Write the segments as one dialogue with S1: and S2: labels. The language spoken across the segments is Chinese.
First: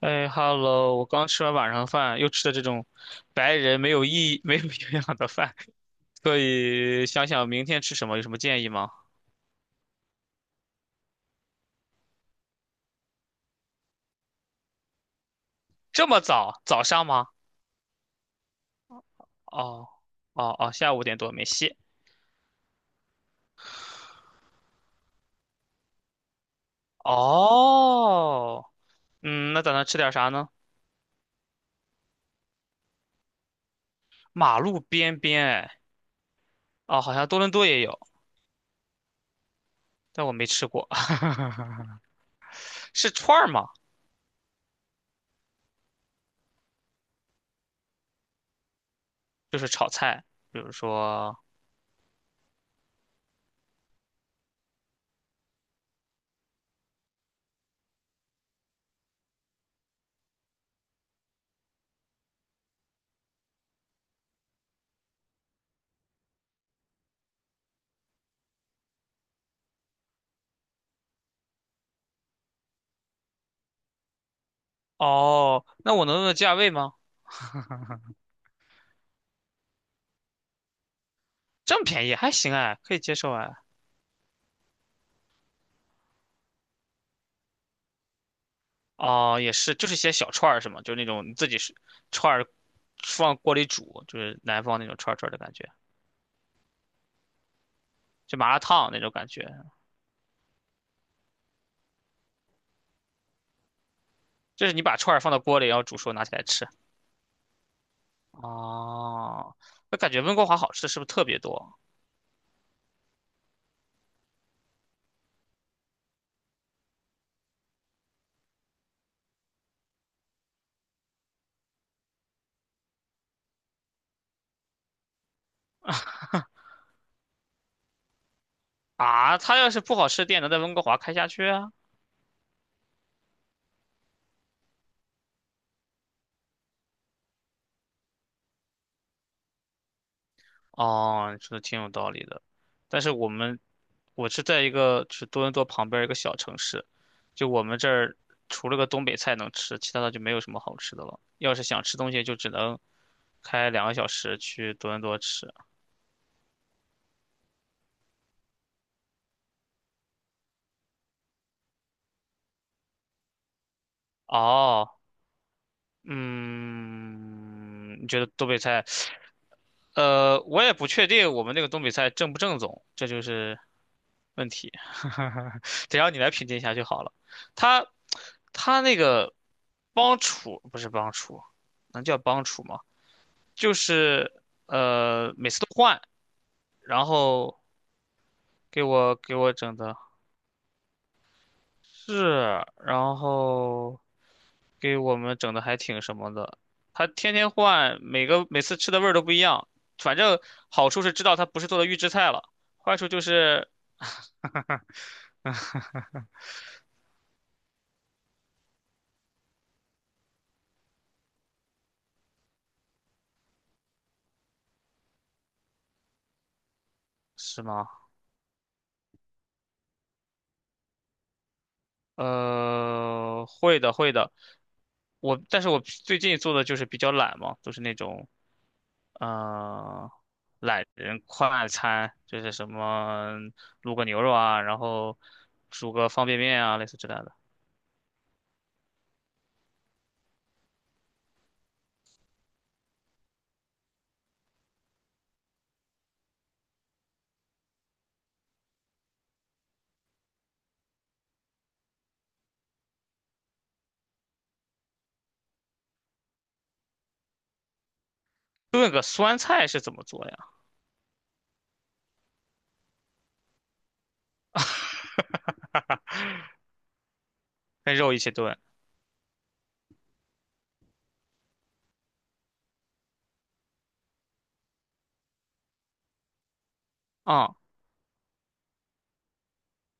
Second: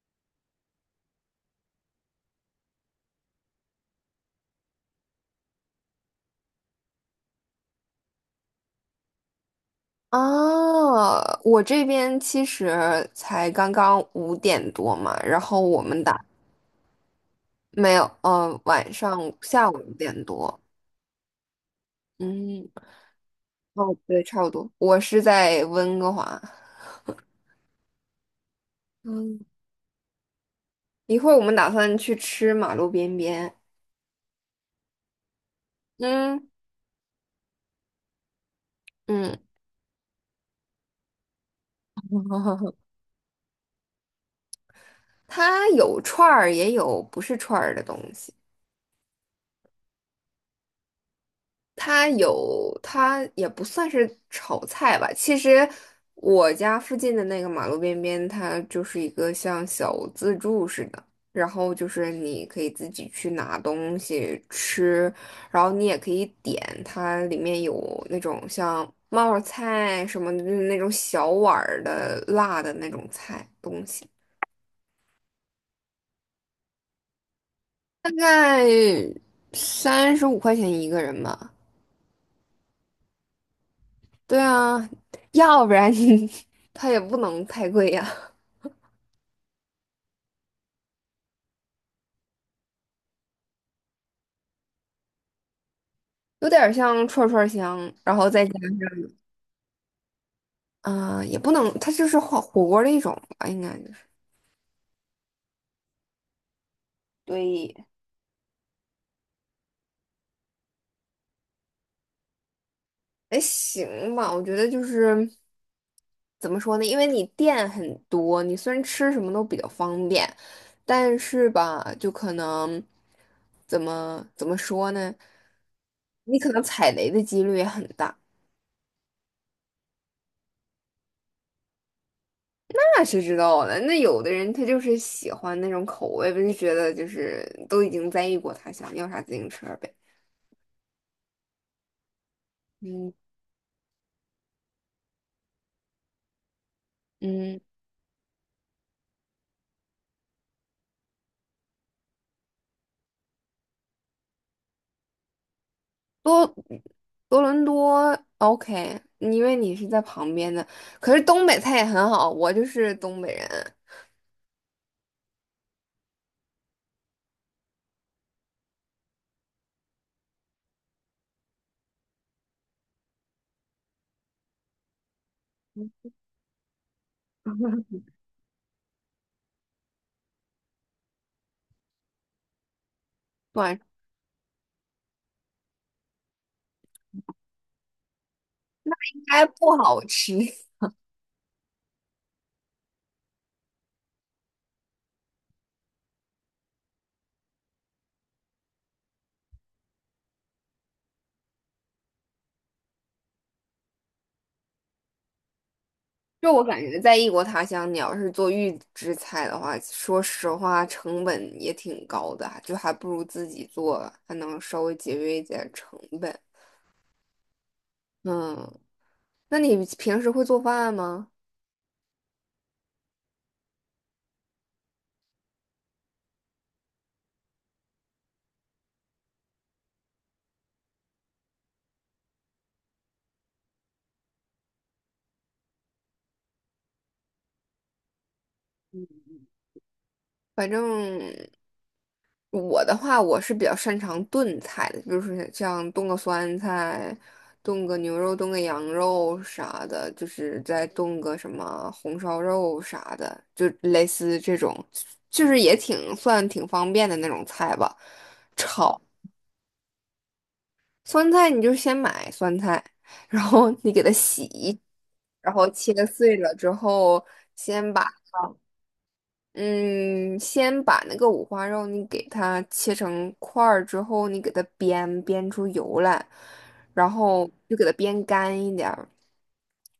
S1: 哎哈喽！我刚吃完晚上饭，又吃的这种白人没有意义、没有营养的饭，所以想想明天吃什么，有什么建议吗？
S2: 哦，我这边其实才刚刚五点多嘛，然后我们
S1: 这么
S2: 打，
S1: 早？早上吗？
S2: 没有，晚上下午
S1: 哦。
S2: 五点
S1: 哦
S2: 多。
S1: 哦，下午五点多没戏。
S2: 嗯，哦，对，差不多。我是在温哥华。
S1: 哦。
S2: 嗯，
S1: 嗯，那打算吃点啥呢？
S2: 一会儿我们打算去吃马路边边。
S1: 马路边边，哎。
S2: 嗯
S1: 哦，好像多伦多也有，
S2: 嗯。
S1: 但我没吃过。是串儿吗？
S2: 它有串儿，也有不是串儿的东西。
S1: 就是炒菜，比如说，
S2: 它也不算是炒菜吧。其实我家附近的那个马路边边，它就是一个像小自助似的，然后就是你可以自己去拿东西吃，然后你也可以点，它里面有那种像冒泡菜什么的，就是那种小碗儿的辣的那种菜东西，
S1: 哦，那我能问问价位吗？
S2: 大概35块钱一个人吧。
S1: 这么便宜，还行哎，可以接受哎。
S2: 对啊，要不然你 它也不能太贵呀、
S1: 哦，也是，就是些小串儿是吗？就是那种你自己是串儿放锅里煮，就是南方那种串儿串儿的感觉，
S2: 有点儿像串串香，然后
S1: 就
S2: 再
S1: 麻
S2: 加
S1: 辣烫那种感觉，
S2: 上，啊、也不能，它就是火锅的一种吧，应该就是，
S1: 就是你把串儿放到锅里，然后煮熟拿起来吃。
S2: 对，
S1: 哦，那感觉温哥华好吃的是不是特别多
S2: 哎，行吧，我觉得就是怎么说呢，因为你店很多，你虽然吃什么都比较方便，但是吧，就可能怎么说呢，你可能踩雷的几率也很大。
S1: 啊？它要是不好吃的店能在温哥华开下去啊？
S2: 那谁知道呢？那有的人他就是喜欢那种口味不就觉得就是都已经在异国他乡，要啥自行车呗。
S1: 哦，你说的挺有道理的，但是
S2: 嗯
S1: 我们我是在一个就是多伦多旁边儿一个小城市，就
S2: 嗯，
S1: 我们这儿除了个东北菜能吃，其他的就没有什么好吃的了。要是想吃东西，就只能。开两个小时去多伦多吃。
S2: 多多伦多 OK，因为你是在旁边的，可是东北菜也很好，我就是东北人，
S1: 哦。嗯，你觉得东北菜？我也不确定我们那个东北菜正不正宗，这就是问题。得让你来评定一下就好了。他他那个帮厨不是帮厨，能叫帮厨吗？就
S2: 短
S1: 是每次都换，然后给我
S2: 应
S1: 给
S2: 该
S1: 我整
S2: 不
S1: 的
S2: 好吃。
S1: 是，然后。给我们整的还挺什么的，他天天换，每个每次吃的味儿都不一样。反正好处是知道他不是做的预制菜了，坏处就是，
S2: 就我感觉，在异国他乡，你要是做预制菜的话，说实话成本也挺高的，就还不如自己做，还能稍微节约一点成本。
S1: 是吗？
S2: 嗯。那你平时会做饭吗？
S1: 会的会的，我但是我最近做的就是比较懒嘛，都是那种嗯懒人快餐，就是什么卤个牛肉啊，然后煮个方便面啊，类似之类的。
S2: 反正我的话，我是比较擅长炖菜的，比如说像炖个酸菜、炖个牛肉、炖个羊肉啥的，就是再炖个什么红烧肉啥的，就类似这种，就是也挺算挺方便的那种菜吧。
S1: 炖
S2: 炒
S1: 个酸菜是怎么做呀？
S2: 酸菜，你就先买酸菜，然后你给它洗，然后切 碎了之后。先
S1: 跟
S2: 把。
S1: 肉一起炖。
S2: 嗯，先把那个五花肉你给它切成块儿之后，你给它煸煸出油来，然后
S1: 啊、
S2: 就给它煸干一点儿，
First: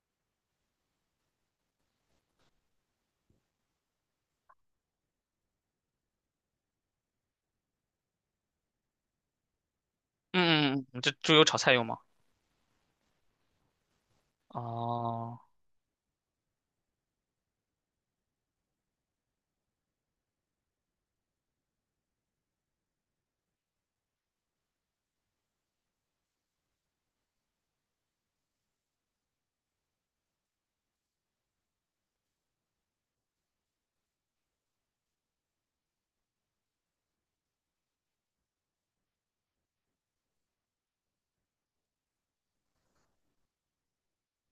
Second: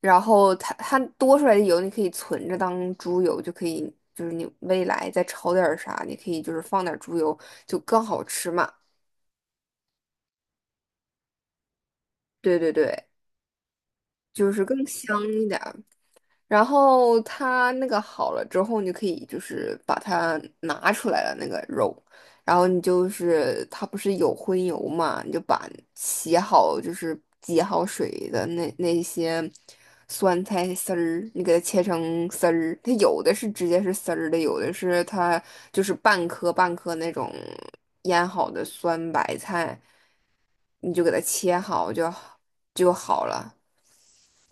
S2: 然后它多出来的油你可以存着当猪油，就可以就是你未来再炒点儿啥，你可以就是放点儿猪油就更好吃嘛。
S1: 嗯嗯嗯，嗯这猪油炒菜用吗？
S2: 对对对，就是更香
S1: 哦，
S2: 一点儿。然后它那个好了之后，你就可以就是把它拿出来了那个肉，然后你就是它不是有荤油嘛，你就把洗好就是挤好水的那些酸菜丝儿，你给它切成丝儿，它有的是直接是丝儿的，有的是它就是半颗半颗那种腌好的酸白菜，你就给它切好就就好了，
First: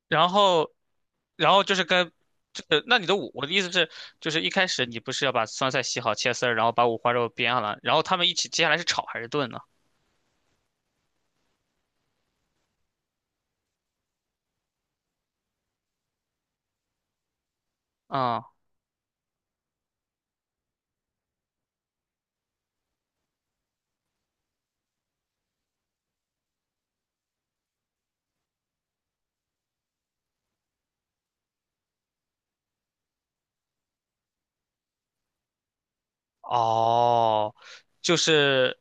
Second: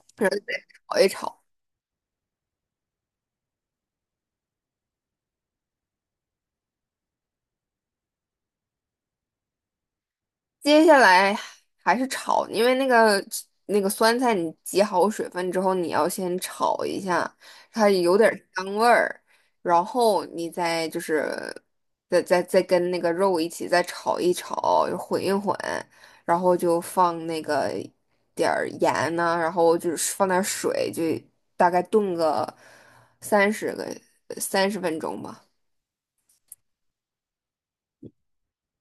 S1: 然
S2: 然后
S1: 后，
S2: 炒一炒。
S1: 然后就是跟，就是那你的五，我的意思是，就是一开始你不是要把酸菜洗好切丝儿，然后把五花肉煸了，然后他们一起，接下来是炒还是炖呢？
S2: 接下来还是炒，因为那个那个酸菜，你挤好水分之后，你要先炒一下，它有点儿
S1: 啊、
S2: 香味儿，然后你再就是再跟那个肉一起再炒一炒，混一混，然后就放那个点儿盐呐、然后就是放点儿水，就大概炖个三十个三十分钟吧。
S1: 哦，就是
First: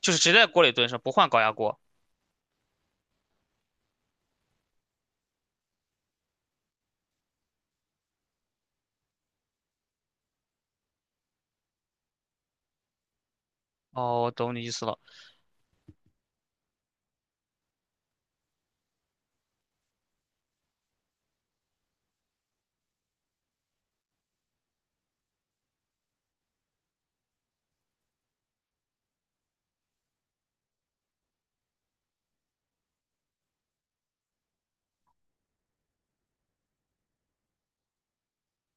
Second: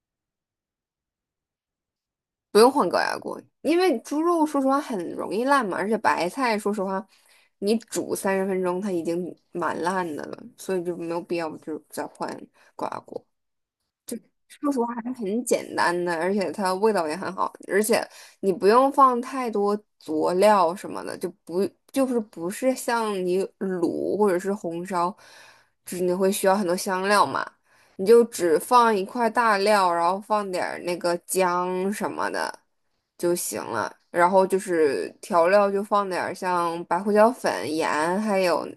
S1: 就是直接在锅里炖是吧不换高压锅。
S2: 不用换高压锅，因为猪肉说实话很容易烂嘛，而且白菜说实话，你煮三十分钟它已经蛮烂的了，所以就没有必要就再换高压锅。
S1: 哦，我懂你
S2: 说
S1: 意
S2: 实话
S1: 思了。
S2: 还是很简单的，而且它味道也很好，而且你不用放太多佐料什么的，就不是像你卤或者是红烧，就是你会需要很多香料嘛，你就只放一块大料，然后放点儿那个姜什么的就行了，然后就是调料就放点儿像白胡椒粉、盐，还有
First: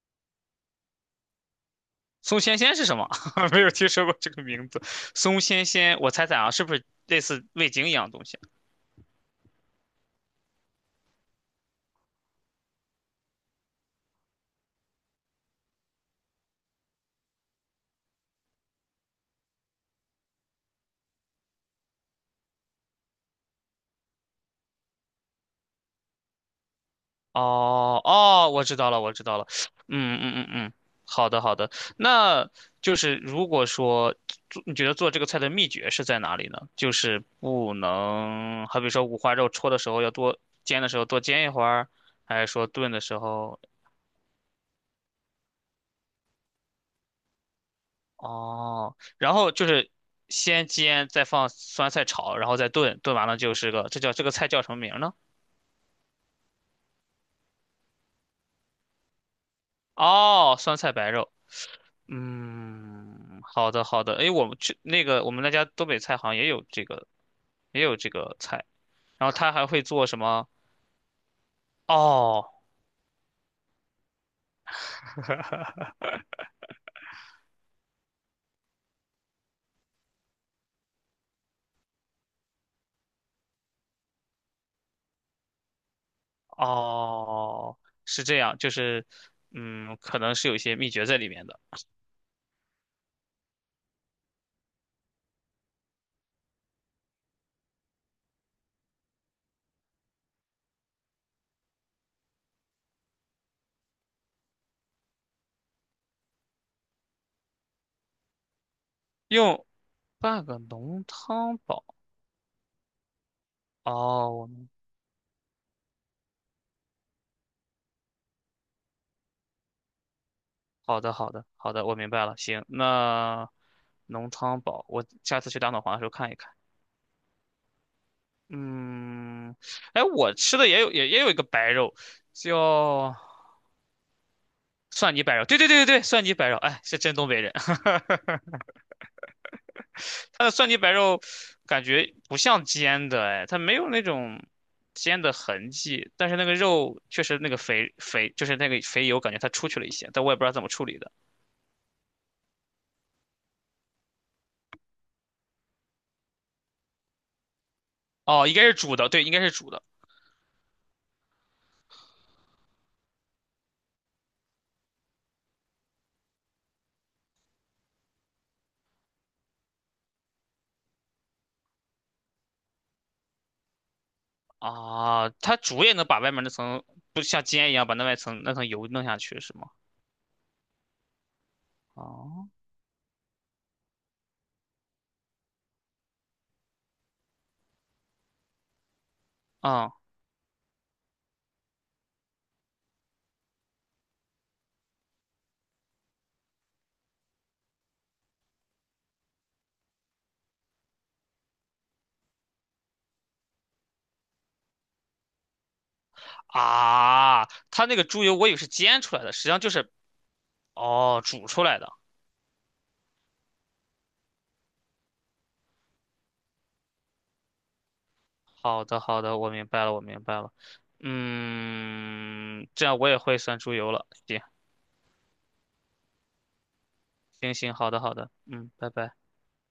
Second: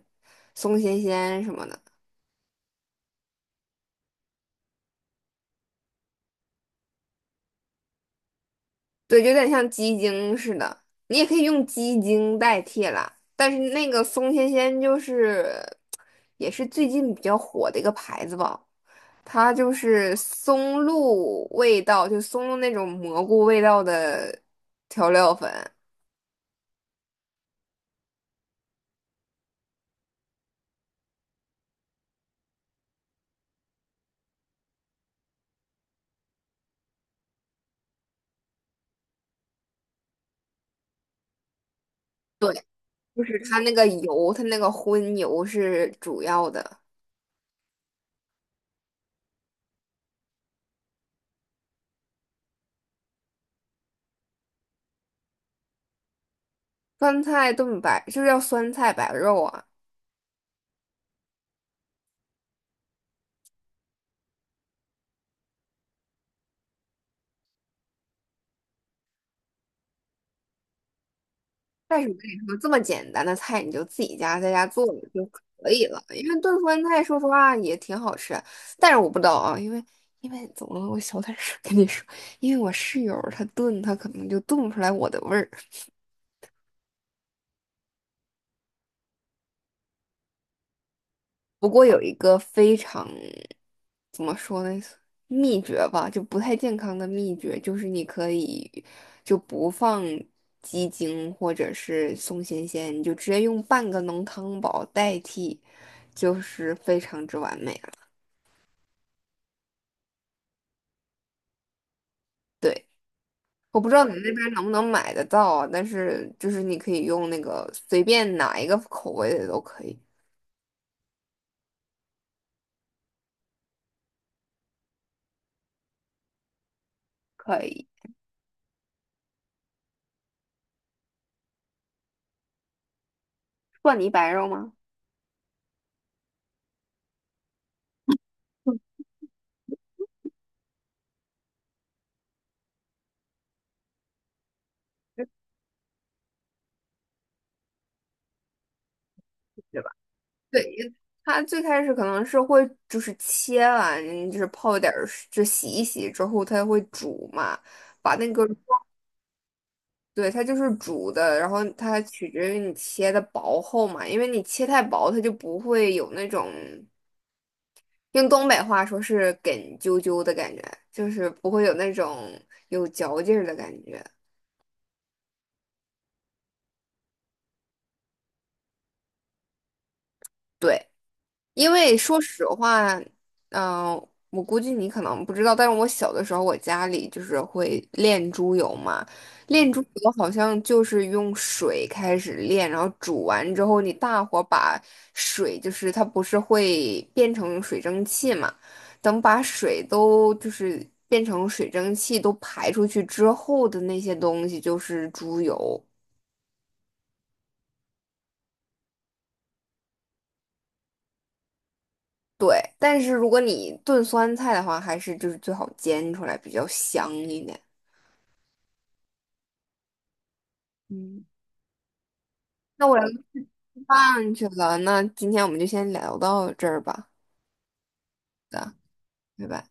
S2: 松鲜鲜什么的。
S1: 松鲜鲜是什么？没有听说过这个名字。松鲜鲜，我猜猜啊，是不是类似味精一样的东西啊。
S2: 对，有点像鸡精似的，你也可以用鸡精代替啦。但是那个松鲜鲜就是也是最近比较火的一个牌子吧，它就是松露味道，就松露那种蘑菇味道的调料粉，
S1: 哦哦，我知道了，我知道了。嗯嗯嗯嗯，好的好的。那就是如果说做，你觉得做这个菜的秘诀是在哪里呢？就是不能，好比说五花肉焯的时候要多煎的时候多煎一会儿，还是说炖的时
S2: 就是它
S1: 候
S2: 那个油，它那个荤油是主要的。
S1: 哦，然后就是先煎，再放酸菜炒，然后再炖，炖完了就是个，这叫这个菜叫什么名儿呢？
S2: 酸菜炖白就是要酸菜白肉啊。
S1: 哦，酸菜白肉。嗯，好的好的。诶，我们去那个我们那家东北菜好像也有这个也有这个菜，然后他还会做什么？
S2: 但是我跟你
S1: 哦
S2: 说，这么简单的菜你就自己家在家做了就可以了，因为炖酸菜说实话也挺好吃，但是我不知道啊，因为怎么了？我小点声跟你说，因为我室友她炖，她可能就炖不出来我的味儿。
S1: 哦，是这样，就是嗯，可能是有一些秘诀在里面的。
S2: 不过有一个非常怎么说呢，秘诀吧，就不太健康的秘诀，就是你可以就不放鸡精或者是松鲜鲜，你就直接用半个浓汤宝代替，就是非常之完美。
S1: 用半个浓汤宝。
S2: 对，我不知道你们
S1: 哦，
S2: 那边能
S1: 我
S2: 不能买得到啊，但是就是你可以用那个随便哪一个口味的都可以。
S1: 好的好的好的，我明白了。行，那浓汤宝，我下次去打脑黄的时候看一看。
S2: 可以。
S1: 嗯，哎，我吃的也有也也有一个白肉，叫。
S2: 蒜泥白肉吗？
S1: 蒜泥白肉，对对对对对，蒜泥白肉，哎，是真东北人。它的蒜泥白肉感觉不像煎的，哎，它没有那种煎的痕迹，但是那个肉确实那个肥肥，就是那个肥油，感觉它出去
S2: 对
S1: 了
S2: 吧？
S1: 一些，但我也不知道怎
S2: 对，
S1: 么处理的。
S2: 它最开始可能是会就是切完，就是泡一点儿水，就洗一洗之后，它会煮嘛，把那个，
S1: 哦，应该是煮的，对，应该是煮的
S2: 对，它就是煮的，然后它取决于你切的薄厚嘛，因为你切太薄，它就不会有那种。用东北话说是“梗啾啾”的感觉，就是不会有那种有嚼劲儿的感觉。
S1: 啊。它煮也能把外面那层，不像煎一样把那外层那层油弄下去是吗？
S2: 对，因为说实
S1: 哦，
S2: 话，嗯、我估计你可能不知道，但是我小的时候，我家里就是会炼猪油嘛。炼猪
S1: 嗯
S2: 油好像就是用水开始炼，然后煮完之后，你大火把水，就是它不是会变成水蒸气嘛？等把水都就是变成水蒸气都排出去之后的那些东西，就是猪油。
S1: 啊，它那个猪油我以为是煎出来的，实际上就是哦煮出来的。
S2: 对，但是如果你炖酸菜的话，还是就是最好煎出来比较香一点。
S1: 好的，好的，我明白了，我明白了。
S2: 嗯，
S1: 嗯，这
S2: 那我
S1: 样
S2: 要
S1: 我也
S2: 吃
S1: 会算出油了。
S2: 饭
S1: 行，
S2: 去了，那今天我们就先聊到这儿吧，
S1: 行行，好的，好的，嗯，
S2: 的，
S1: 拜拜。
S2: 拜拜。